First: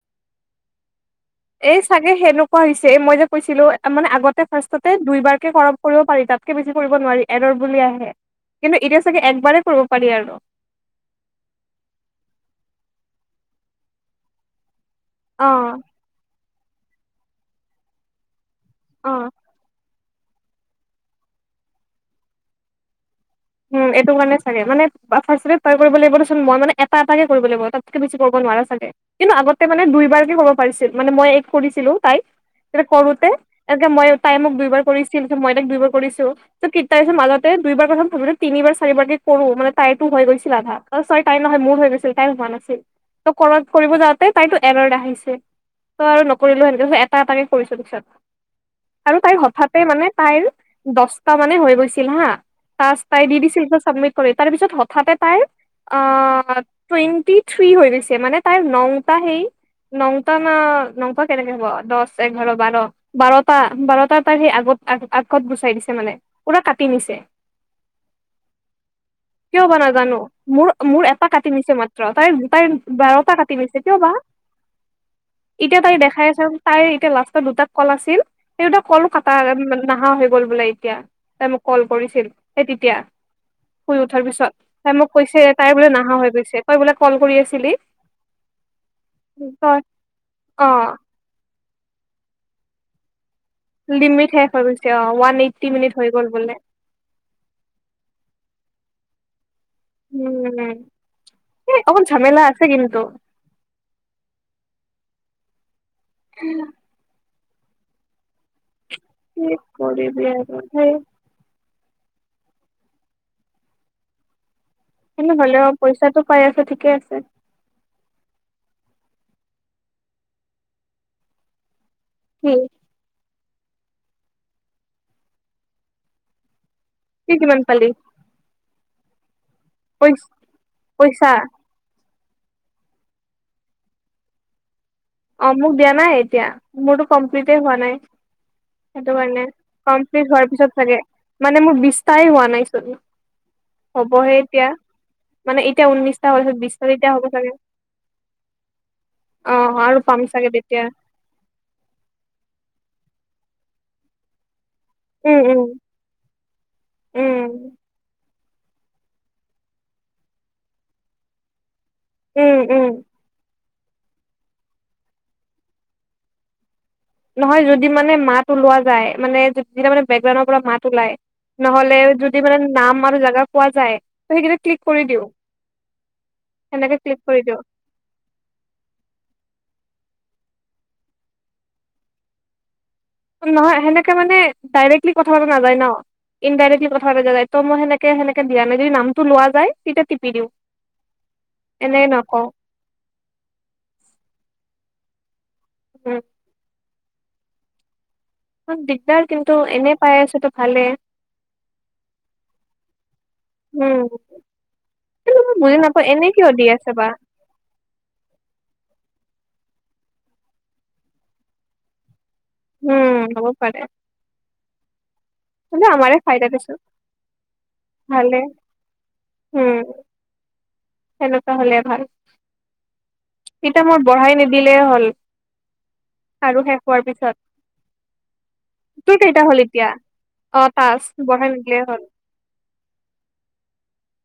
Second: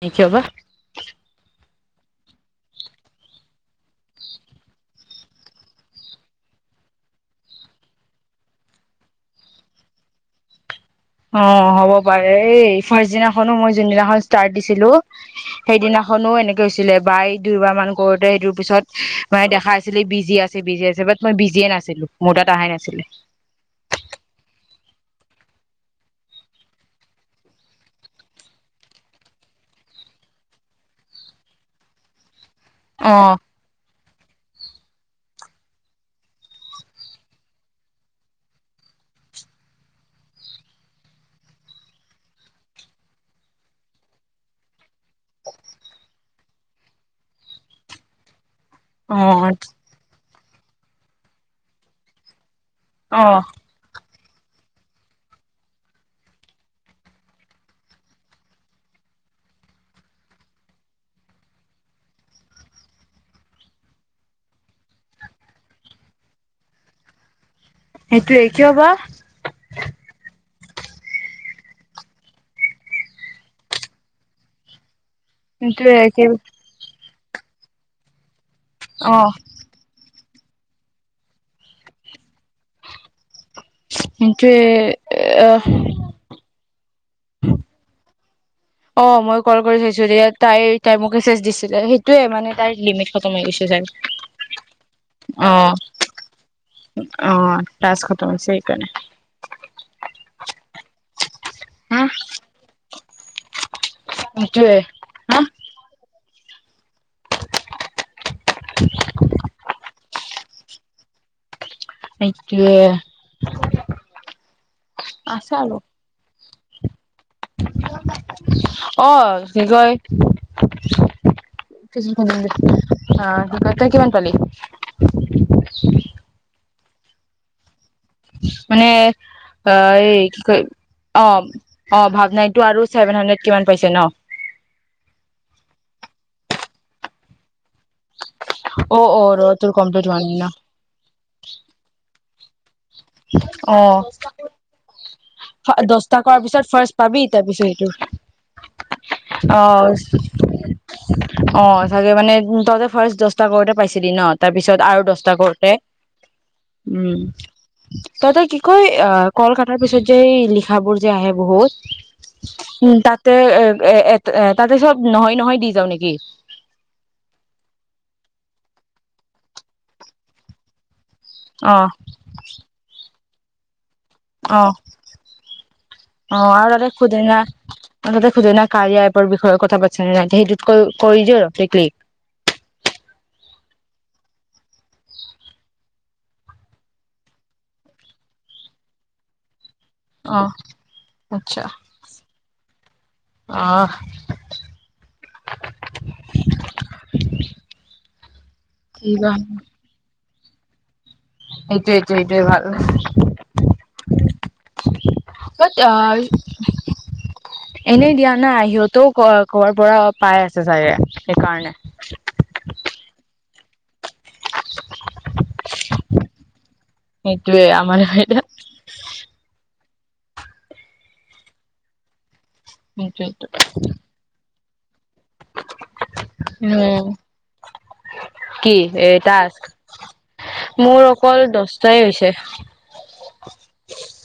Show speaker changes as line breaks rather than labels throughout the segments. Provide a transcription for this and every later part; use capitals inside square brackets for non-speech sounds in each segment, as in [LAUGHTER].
কেতিয়াবা।
এই চাগে সেনেকুৱা হৈছে মই যে কৈছিলো মানে আগতে ফাৰ্ষ্টতে দুইবাৰকে কৰম কৰিব পাৰি তাতকে বেছি কৰিব নোৱাৰি এৰৰ বুলি আহে কিন্তু এতিয়া চাগে একবাৰেই কৰিব পাৰি আৰু [UNINTELLIGIBLE]
অঁ, হ'ব পাৰে এই ফাৰ্ষট দিনাখনো মই যোনদিনাখন ষ্টাৰ্ট দিছিলো।
অ
সেইদিনাখনো এনেকে। গৈছিলে বাই দুইবাৰ মান কৰোতে সেইটো। পিছত
অ
মানে, দেখা আছিলে বিজ। বিজি আছে বিজি আছে বাট মই বিজিয়ে নাছিলো মোৰ তাত অহাই নাছিলে।
এইটো কাৰণে চাগে মানে, লাগিব মই মানে এটা এটে কৰিব লাগিব, তাতকে বেছি কৰিব নোৱাৰা চাগে কিন্তু আগতে মানে দুইবাৰকে কব পাৰিছিল মানে মই এক কৰিছিলো তাই। তে কৰোতে এ মই। তাই মোক দুইবাৰ কৰিছিল মই তাক দুইবাৰ কৰিছো, ঠিক তাৰ পিছত মাজতে দুইবাৰ কথা ভাবিলো। নিবাৰ চাৰিবাৰকে কৰো। মানে তাইতো হৈ গৈছিল আধা তই তাই নহয় মোৰ হৈ গৈছিল তাই হোৱা নাছিল ত কৰ কৰিব যাওঁতে তাইতো এৰা আহি। ত আৰু। কৰিলো সেনেকে এটা এটাকে কৰিছো পিছত। আৰু তাইৰ
অ
হঠাতে মানে। তাইৰ দহটা মানে হৈ গৈছিল হা তাছ।
অ
তাই
অ
ডি ডিচিল ক চাবমিট। তাৰ পিছত হঠাতে তাইৰ, আহ টুৱেণ্টি থ্ৰী হৈ গৈছে মানে তাইৰ নংটা সেই নটা ন নটা কেনেকে হ'ব দহ এঘাৰ বাৰ বাৰটা বাৰটা তাই সেই আগত আগত গুচাই দিছে মানে পুৰা কাটি নিছে।
সেইটোৱে কি
কিয় বা
হ'ব?
নাজানো মোৰ মোৰ এটা কাটি নিছে মাত্ৰ তাই দু তাই বাৰটা কাটি নিছে কিয় বা? এতিয়া
সেইটোৱে
তাই
কি
দেখাই আছে তাই এতিয়া লাষ্ট। দুটা কল আছিল। সেইটো কল
অ
কটা নাহা হৈ। গ'ল বোলে এতিয়া, তাই মোক কল কৰিছিল। সেই তেতিয়া। শুই উঠাৰ পিছত,
সেইটোৱে
তাই মোক কৈছে
আহ
তাই বোলে নাহা হৈ গৈছে কই বোলে কল কৰি আছিলি।
অ, মই কল কৰি
তই
থৈছো সেয়া তাই
অ
তাই মোক মেছেজ দিছে। সেইটোয়ে মানে তাৰ লিমিট। খতম হৈ গৈছে চ
লিমিট শেষ হৈ গৈছে অ ওৱান এইট্টি
আহ
মিনিট হৈ গ'ল বোলে
আহ তাছ খতম হৈছে সেইকাৰণে [UNINTELLIGIBLE]
উম, এই
হা
অকল ঝামেলা আছে কিন্তু।
সেটোৱে আহ।
উম। কি কৰিবি আৰু।
সেইটোৱে।
তেনে
আছে
হ'লে অ
আৰু
পইচাটো। পাই আছে ঠিকে আছে।
অ, কি কয়।
কি
[UNINTELLIGIBLE] তই কিমান পালি?
কি কিমান পালি?
মানে। অ
পই
এই কি ক অ
পইচা
অ ভাগ। নাইটো আৰু ছেভেন হান্দ্ৰেড কিমান পাইছে ন।
অঁ, মোক দিয়া নাই, এতিয়া মোৰতো কমপ্লিতে হোৱা নাই।
অ
সেইটো
অ ৰ
কাৰণে
তোৰ হোৱা
কমপ্লিট
নাই ন
হোৱাৰ পিছত চাগে, মানে মোৰ বিস্তাই হোৱা নাই। উম, হ'বহে এতিযা।
দশটা কৰাৰ পিছত ফাৰ্ষ্ট পাবি।
হ'ব
তাৰ
চাগে
পিছত সেইটো অ'।
আৰু পাম চাগে তেতিয়া
অ' চাগে মানে তই যে ফাষ্ট দহ টা কৰোতে পাইছিলি ন, তাৰ পিছত আৰু দছটা
উম উম
কৰোতে, উম, তইতো কি? কৈ অঁ। কলকটাৰ পিছত, যে' লিখাবোৰ যে' আহে বহুত। উম তাতে, এ এ-এ-এ, তাতে চব নহয়-নহয়, দি যাও নেকি?
নহয় যদি মানে মাত ওলোৱা যায়, মানেতি মানে বেকগ্ৰাউণৰ পৰা মাত ওলায়।
অ
নহ'লে যদি মানে নাম আৰু যাগা। পোৱা যায়। ত সেইকেইটা
অঁ,
ক্লিক কৰি দিওঁ
অঁ, আৰু তাতে
সেনেকে ক্লিক
সোধনা
কৰি দিওঁ
তাতে সোধেনা কাৰিআইপৰা বিষয়ে, কথা পাতি। সেইটোত কৰি দিও আৰু ক্লিক।
নহয় সেনেকে মানে ডাইৰেক্টলি কথা পতা নাযায় ন, ইনডাইৰেক্টলি কথা পতা নাযায় ত' মই সেনেকে-সেনেকে, দিয়া নাই যদি নামটো লোৱা যায়। তেতিয়া টিপি
অ
দিওঁ এনেকে নকওঁ।
অঁ।
উম।
[UNINTELLIGIBLE]
দিগদাৰ কিন্তু
এইটোৱে
এনেই পাই আছো। টো ভালে,
সেইটোৱেই-সেইটোয়ে ভাল
উম কিন্তু মই বুজি নাপাওঁ এনে কিয় দি আছে বা
এনেই দিয়া নাই। সিহঁতও ক'ৰ পৰা পাই আছে চাগে। সেইকাৰণে,
উম' হ'ব পাৰে। আমাৰেই ফাইদা দেচোন।
সেইটোৱে আমাৰেই
ভালে
ফাইডা
তেনেকুৱা হলে ভাল।
সেইটোৱেইটো।
দিলেই হ'ল। আৰু শেষ হোৱাৰ
উম
পিছত
কি এ
তোৰ কেইটা হল
টাস্ক
এতিয়া? অ
মোৰ
টাচ
অকল
বঢ়াই নিদিলে
দহটাই
হল,
হৈছে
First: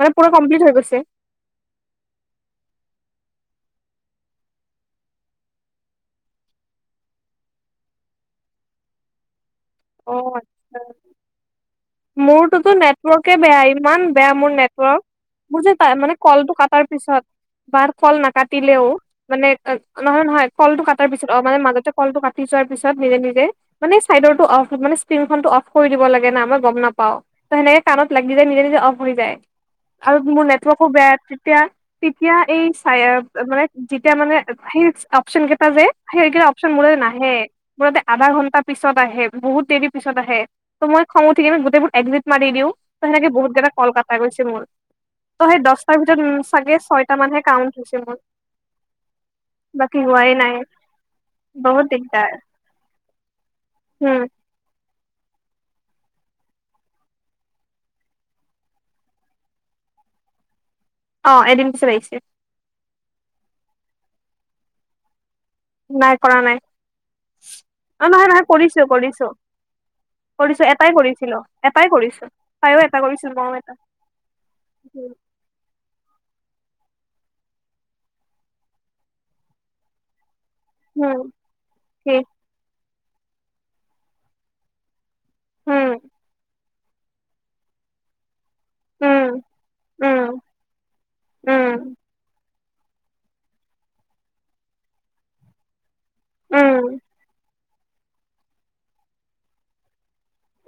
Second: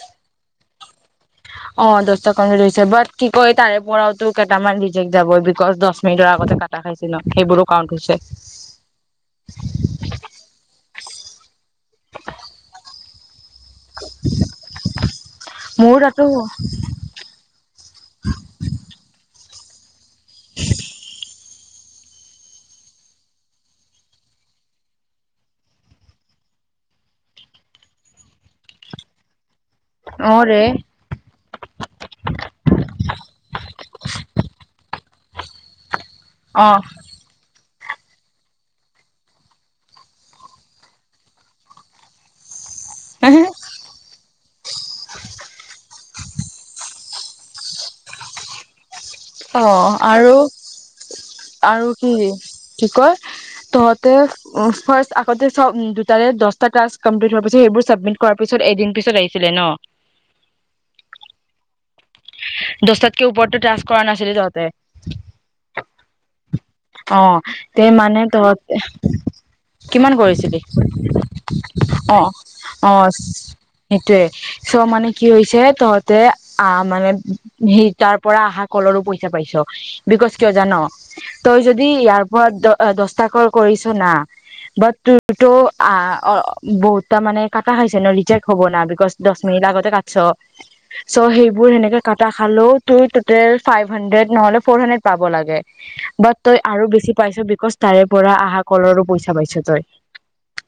মানে পুৰা কমপ্লিট হৈ গৈছে। [UNINTELLIGIBLE]
অ' দহটা কমপ্লিত হৈছে বাট কি কয়, তাৰে পৰাওতো কেইটামান ৰিজেক্ট যাবই, বিকজ দহ মিনিটৰ আগতে কাটা খাইছে ন, সেইবোৰো কাৰউণ্ট হৈছে।
অ' আচছা, মোৰ তোতো নেট ৱৰ্ককে বেয়া ইমান বেয়া মোৰ নেটৱৰ্ক মোৰ যে মানে কলটো কটাৰ পিছত বা কল নাকাটিলেও মানে এক নহয় নহয় কলটো কাটাৰ পিছত অ মানে মাজত কলটো কাটি যোৱাৰ পিছত নিজে নিজে মানে চাইডৰটো অফ মানে স্পিনখনটো অফ কৰি দিব লাগে ন আম গম নাপাও ত সেনেকে কাণত লাগি যায় নিজে নিজে অফ হৈ যায়। আৰু
অ
মোৰ
ৰে
নেটৱৰ্কো বেয়া তেতিয়া তেতিয়া এই যেতিয়া মানে অপচনকেইটা যে সেই
অ
অপচন মোৰ তালে নাহে। বোৰতে আধা ঘন্টা পিছত আহে বহুত দেৰি পিছত আহে ত' মই খং ঠিকে মই গোটেইবোৰ এডমিট মাৰি দিওঁ। ত সেনেকে বহুত জেগা কল কটা গৈছে মোৰ। ত সেই দশটাৰ ভিতৰত চাগে ছয়টা মানহে কাউন্ট হৈছে মোৰ।
অ
বাকী
আৰু
হোৱাই নাই বহুত
আৰু কি
দিগদাৰ
কি কয় তহতে
উম
ফাৰ্ষ্ট আগতে চ উ দুটাৰে দছটা ক্লাচ কমপ্লিট হোৱাৰ পিছত সেইবোৰ চাবমিট কৰাৰ পিছত এদিন পিছত আহিছিলে ন।
অ এদিন পিছত আহি
দচটাত ওৰতটো ক্লাছ কৰা নাছিলে তাহতে।
নাই কৰা নাই
অ তে
অ
মানে
নহয় নহয়
তহত
কৰিছো কৰিছো
কিমান কৰিছিলি
কৰিছো এটাই কৰিছিলো এটাই
অ
কৰিছো তাইও এটা
আহ
কৰিছিল মইও এটা
সেইটোয়ে চ' মানে
উম
কি হৈছে তহঁত তে আ মানে সেই তাৰ পৰা অহা কলৰো পইচা পাইছ বিকোচ কিয় জান,
উম
তই যদি
কি
ইয়াৰ পৰা অ দস্তাকল কৰিছ না সেইটো
উম
অ বহুতা মানে কাটা হৈছে ন ৰিজেক্ট হ'ব না বিকজ দহ
উম
মিনিট আগতে কাটছ
উম
চ' সেই বোৰ
উম
সেনেকে কাটা খালো তোৰ টোটেল ফাইভ হানড্ৰেড নহলে ফ'ৰ হানড্ৰেড পাব লাগে। বাট তই আৰু
উম
বেছি পাইছ বিকজ তাৰে পৰা আহা কলৰো পইচা পাইছ তই।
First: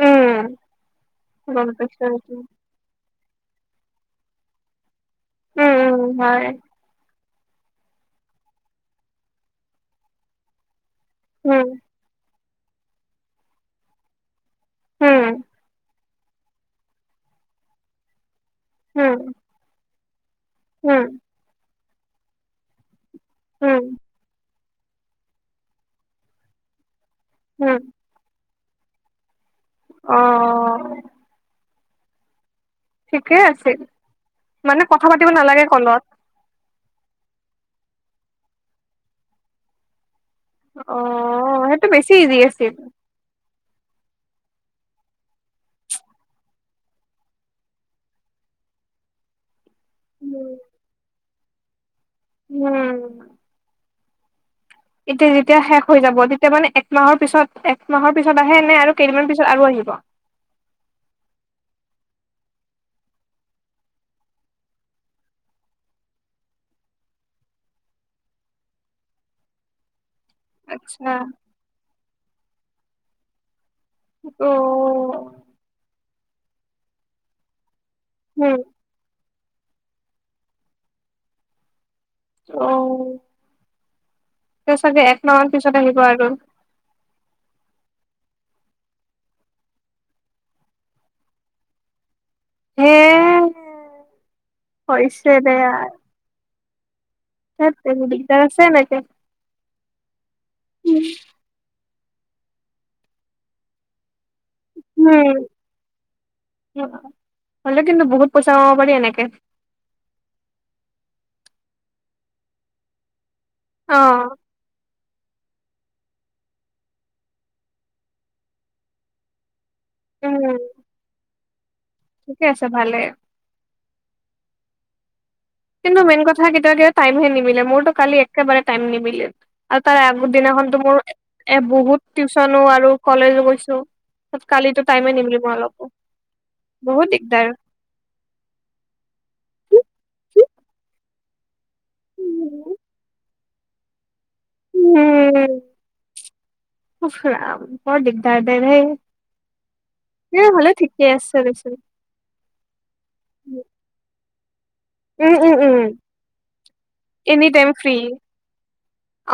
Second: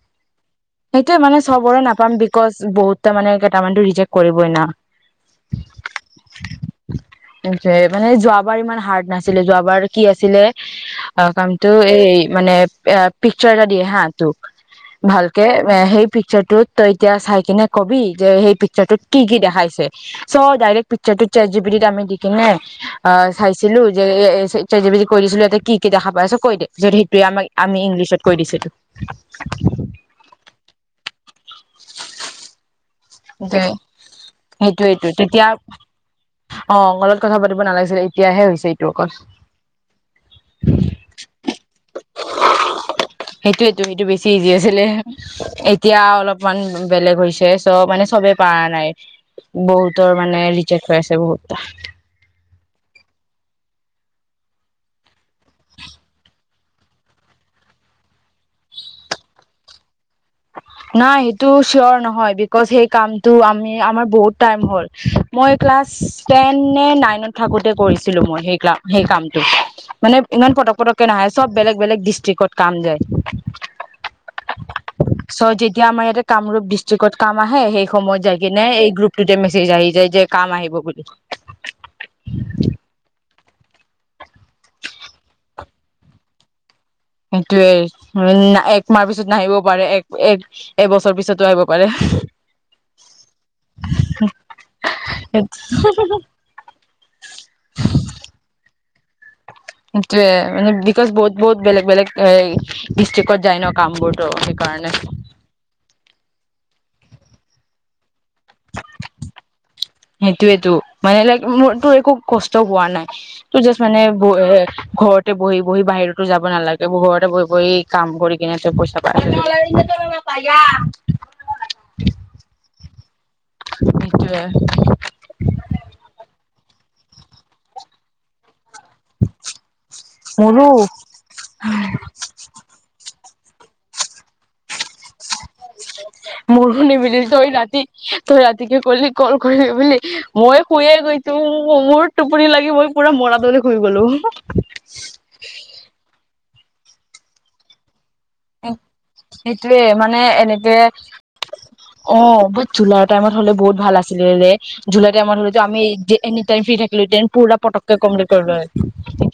উম
সেইটোয়ে মানে
গম
চবৰে
পাইছো
নাপাম
এইটো
বিকজ বহুত ত' মানে কেইটামানটো ৰিজেক্ট কৰিবই না?
উম উম, হয়।
যে, মানে যোৱাবাৰ ইমান হাৰ্ড নাছিলে, যোৱাবাৰ কি আছিলে অ'
উম
কামটো এই মানে, এ পিকচাৰ এটা দিয়ে হা তো
উম
ভালকে, এ সেই পিকচাৰটোত তই এতিয়া চাই কিনে কবি যে, সেই পিকচাৰটোত
উম
কি কি দেখাইছে? চ ডাইৰেক্ট
উম
পিকচাৰটো চেট জিপিটি দি, আমি দি কিনে অ'
উম
চাইছিলো যে, এ চেট জিপিটিক কৈ দিছিলো, ইয়াতে কি কি দেখা পাইছ কৈ দে। যদি ত'
উম
আমাক-আমি ইংলিছত কৈ দিছিলো।
অ'। ঠিকেই আছিল, মানে
সেইটোৱেইটো
কথা পাতিব
তেতিয়া
নালাগে কলত?
অ' কলত কথা পাতিব নালাগিছিলে, এতিয়াহে হৈছে এইটো অকল।
অ' সেইটো বেছি ইজি আছিল।
সেইটো এইটো, সেইটো বেছি ইজি আছিলে। এতিয়া অলপমান বেলেগ হৈছে। ত' মানে চবে পাৰা নাই। বহুতৰ মানে ৰিচেক্ হৈ আছে বহুত। তা
উম। এতিয়া যেতিয়া শেষ হৈ যাব, তেতিয়া মানে একমাহৰ পিছত, একমাহৰ পিছত আহে? নে আৰু কেইদিনমান পিছত আৰু আহিব?
নাই। সেইটো চিয়ৰ নহয়, বিকজ সেই কামটো আমি আমাৰ বহুত টাইম হ'ল। মই ক্লাছ টেন নে নাইনত থাকোতে কৰিছিলো, মই সেই কা-সেই কামটো। মানে ইমান পটক-পটককে
আচ্ছা
নাহে, চব বেলেগ বেলেগ ডিষ্ট্ৰিকত কাম যায়।
অ'।
চ যেতিয়া আমাৰ ইয়াতে কামৰূপ ডিষ্ট্ৰিকত কাম আহে, সেই সময় যাই
উম
কেনে, এই গ্ৰুপ তে মেছেজ আহি যায় যে, কাম আহিব বুলি।
অ'। ত' চাগে একমা মান পিছত আহিব আৰু।
সেইটোয়েই। একমাহ পিছত নাহিবও পাৰে, এক-এবছৰ পিছতো আহিব পাৰে।
হে, হৈছে দে আৰ। ধেৎতেৰি। দিগদাৰ আছে এনেকে।
সেইটোৱে। মানে বিকজ বহুত-বহুত বেলেগ-বেলেগ। এই ডিষ্ট্ৰিকত যায় ন কামবোৰ টো
উম হ'লে কিন্তু বহুত পইচা কমাব পাৰি এনেকে
সেইটোৱে টো মানে লাইক মোৰতো একো কষ্ট পোৱা নাই এইটো যাজ
অ
মানে বৌয়ে ঘৰ তে বহি বহি বাহিৰতো যাব নালাগে ঘৰতে বহি বহি কাম কৰি কিনে তই পইচা পাই না
উম
পায়া
ঠিকে আছে ভালে
সেইটোৱে
কিন্তু মেইন কথা কেতিয়া কেতিয়াবা টাইমহে নিমিলে মোৰতো কালি একেবাৰে টাইম নিমিলে আৰু তাৰ
মোৰো
আগৰদিনাখনটো মোৰ এ বহুত টিউচনো আৰু কলেজো গৈছো ত কালিতো টাইমে নিমিলিব অলপো
মোৰো
বহুত
নিমিলি তই
দিগদাৰ
ৰাতি তই ৰাতিকে কলি কল কৰিবি বুলি মই শুইয়ে গৈছো মোৰ টোপনি লাগি মই পুৰা মৰাদৰে শুই গ'লো
উম উফ ৰাম বৰ দিগ
সেইটোয়ে মানে
এ হ'লে
এনেকে
ঠিকে আছে দেচোন
অ বহুত জুলাই টাইমত হ'লে বহুত ভাল আছিলে ৰে জুলাই
উম
টাইমত হ'লে
উম
টো আমি
উম
এনিটাইম ফ্ৰী থাকিলো হেতেন
এনি
পুৰা
টাইম
পটককে
ফ্ৰী
কমপ্লিট কৰিলো হয়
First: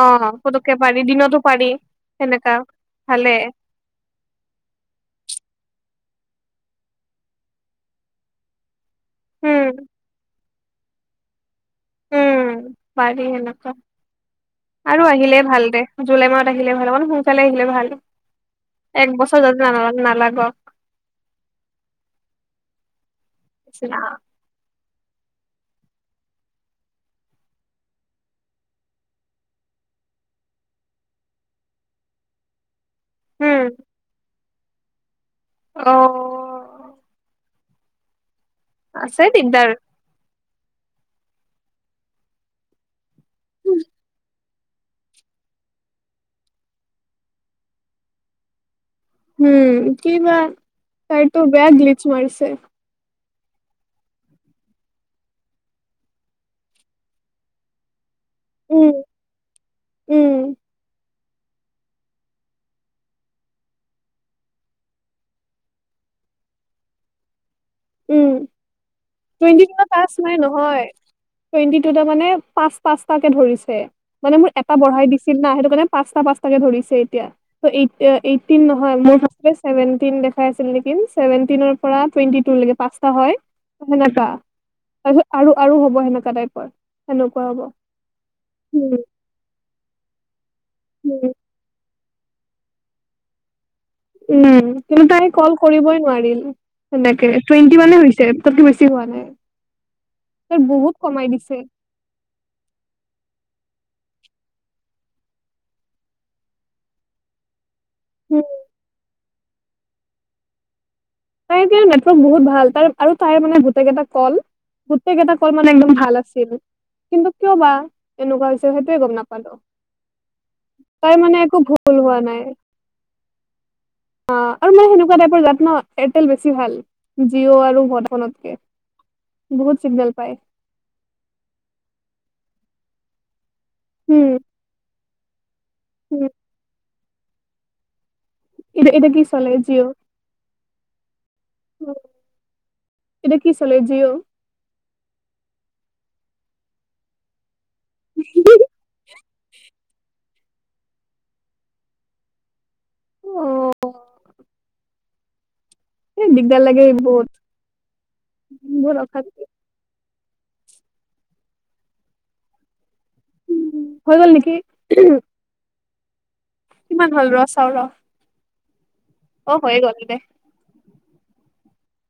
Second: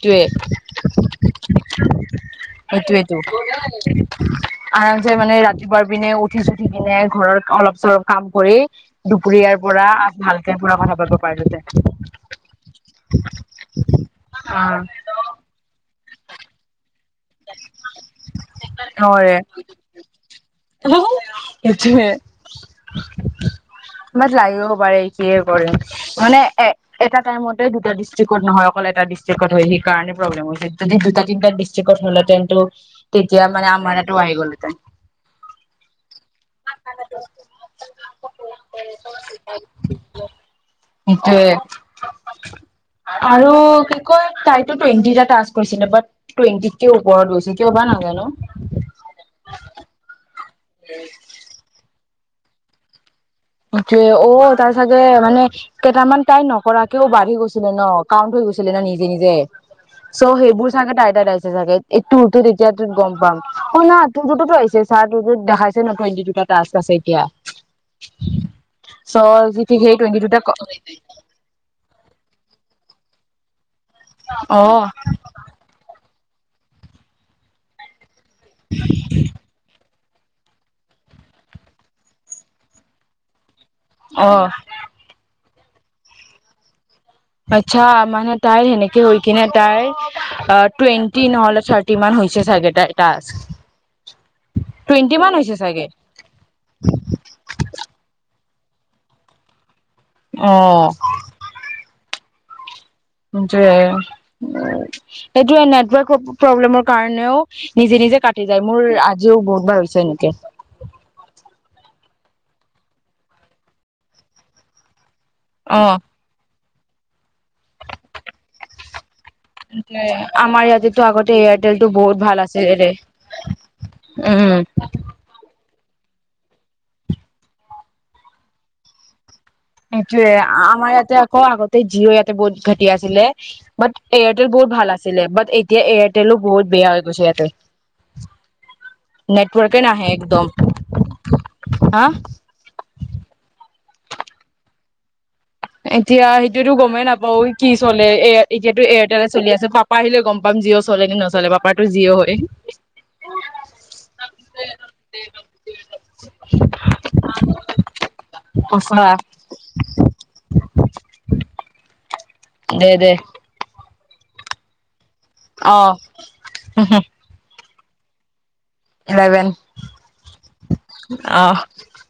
অ পুতুককে পাৰি দিনতো পাৰি সেনেকা
সেইটোৱেটো
ভালে
আৰামচে মানে ৰাতিপুৱাৰ পিনে উঠি চুঠি কিনে ঘৰৰ অলপ চলপ কাম কৰি দুপৰীয়াৰ
উম
পৰা ভাল কে পুৰা কথা পাতিব পাৰিলো হেতেন
উম পাৰি সেনেকোৱা আৰু আহিলে ভাল দে জুলাই মাহত আহিলে ভাল হ'ব
অ ৰে
বছৰ যাতে ন নালাগক
সেইটোয়ে
নিচিনা।
ইমান লাগিব পাৰে কিহে কৰিম মানে এ এটা টাইমতে দুটা ডিষ্ট্ৰিকত নহয় অকল এটা ডিষ্ট্ৰিকত হয় সেই কাৰণে প্ৰব্লেম হৈছে যদি দুটা তিনটা ডিষ্ট্ৰিক্ কত হ'ল হেতেন টো তেতিয়া মানে আমাৰ ইয়াতো আহি গ'ল তাকে [UNINTELLIGIBLE]
অহ আছে দিগদাৰ
সেইটোয়ে আৰু কি কয় তাইতো টুৱেণ্টিটা টাছ কৰিছিলে বাট টুৱেণ্টিত কেও ওপৰত গৈছিল কিয় বা নেজানো
চাইটো বেয়া গিল [UNINTELLIGIBLE]
সেইটোয়ে অ তাৰ চাগে মানে কেইটামান তাই নকৰাকেও বাঢ়ি গৈছিলে ন। কাউণ্ট হৈ গৈছিলে না
উম
নিজে নিজে
উম
চ' সেইবোৰ চাগে তাইৰ তাত চে চাগে এই তোৰটোত এতিয়াটোত গম পাম অ য়া তোৰটোটোত আহিছে ছা তুৰটোত দেখাইছে নকয় তো আছে এতিয়া।
উম
চ' যি ঠিক
টুৱেন্টিতা
সেই
টাস্ক
টুৱেণ্টি
নাই
দুটা
নহয় টুৱেন্টি মানে পাঁচ পাঁচতা কে ধৰিছে। মানে মোৰ
অ
এটা বঢ়াই দিছিল ন সেইটো কাৰণে পাচ পাঁচটা পাঁচাকে ধৰিছে এতিয়া ত এ এইটিন নহয় মোৰ ফাষ্টতে চেভেন তিন দেখাই আছিল নেকি? চেৱেন্তিনৰ পৰা টুৱেন্টিটোৰ লৈকে পাঁচটা হয়। অ সেনেকা, তাছত আৰু আৰু হ'ব সেনেকুৱা টাইপৰ। সেনেকুৱা হ'ব
আচ্ছা মানে তাইৰ
উম
সেনেকে হৈ কিনে তাইৰ আহ টুৱেণ্টি
উম
নহল থাৰ কিমান হৈছে চাগেটাৰ টাস্ক।
উম কিন্তু
টুৱেণ্টি
তাই
মান
কল
হৈছে চাগে
কৰিবই নোৱাৰিল সেনেকে টুৱেন্টি মানে হৈছে। তাতকে বেছি হোৱা নাই।
অ
তাইৰ বহুত কমাই দিছে।
[UNINTELLIGIBLE] এইটোয়ে নেটৱৰ্ক প্ৰব্লেমৰ কাৰণেও নিজে নিজে
উম
কাটি যায় মোৰ [UNINTELLIGIBLE] বহুতবাৰ হৈছে এনেকে।
তাই কিয় নেত বহুত ভাল তাই আৰু তাইৰ মানে গোটক এটা কল গোটেইকিটা কল মানে
অ
একদম ভাল আছিল। কিন্তু কিয় বা এনেকুৱা হৈছে সেইটোৱে গম নাপালো
আমাৰ ইয়াতেতো
তাই
আগতে
মানে একো
এয়াৰটেলটো
ভুল
বহুত
হোৱা
ভাল
নাই
আছিলে ৰে।
আহ
উম
আৰু মই সেনেকুৱা টাইপ [UNINTELLIGIBLE] এয়াৰটেল বেছি ভাল জিঅ' আৰু ভডফোনতকে।
সেইটোৱে আমাৰ ইয়াতে আকৌ আগতে জিঅ ইয়াতে বহুত ঘাট টি আছিলে বাট
উম
এয়াৰটেল বহত ভাল আছে। ছিলে বাট এই এতিয়া
উম
এয়াৰটেলো বহু বেয়া হৈছে ইয়াতে।
এতিয়া এতিয়া কি চলাই
নেটৱৰ্কে
জিঅ
নাহে একদম হা
এতিয়া কি চলাই? জিঅ'
এতিয়া সেইটোতো গমেই নাপাও ঐ, কি চলে এ এতিয়াটো এয়াৰটেলে চলি আছে। আহিলে গম পাম জিঅ' চলে নে নচলে পাপাটো জিঅ' হয়।
অ
নেটৱৰ্ক
সেই দিগদাৰ লাগে বহুত,
সঁচা
বহুত অশান্তি।
দে দে
হৈ গ'ল নেকি?
অ
কিমান হ'ল ৰ চাও ৰ-
ইলেভেন
অ হৈয়ে গ'ল দে
অ [UNINTELLIGIBLE]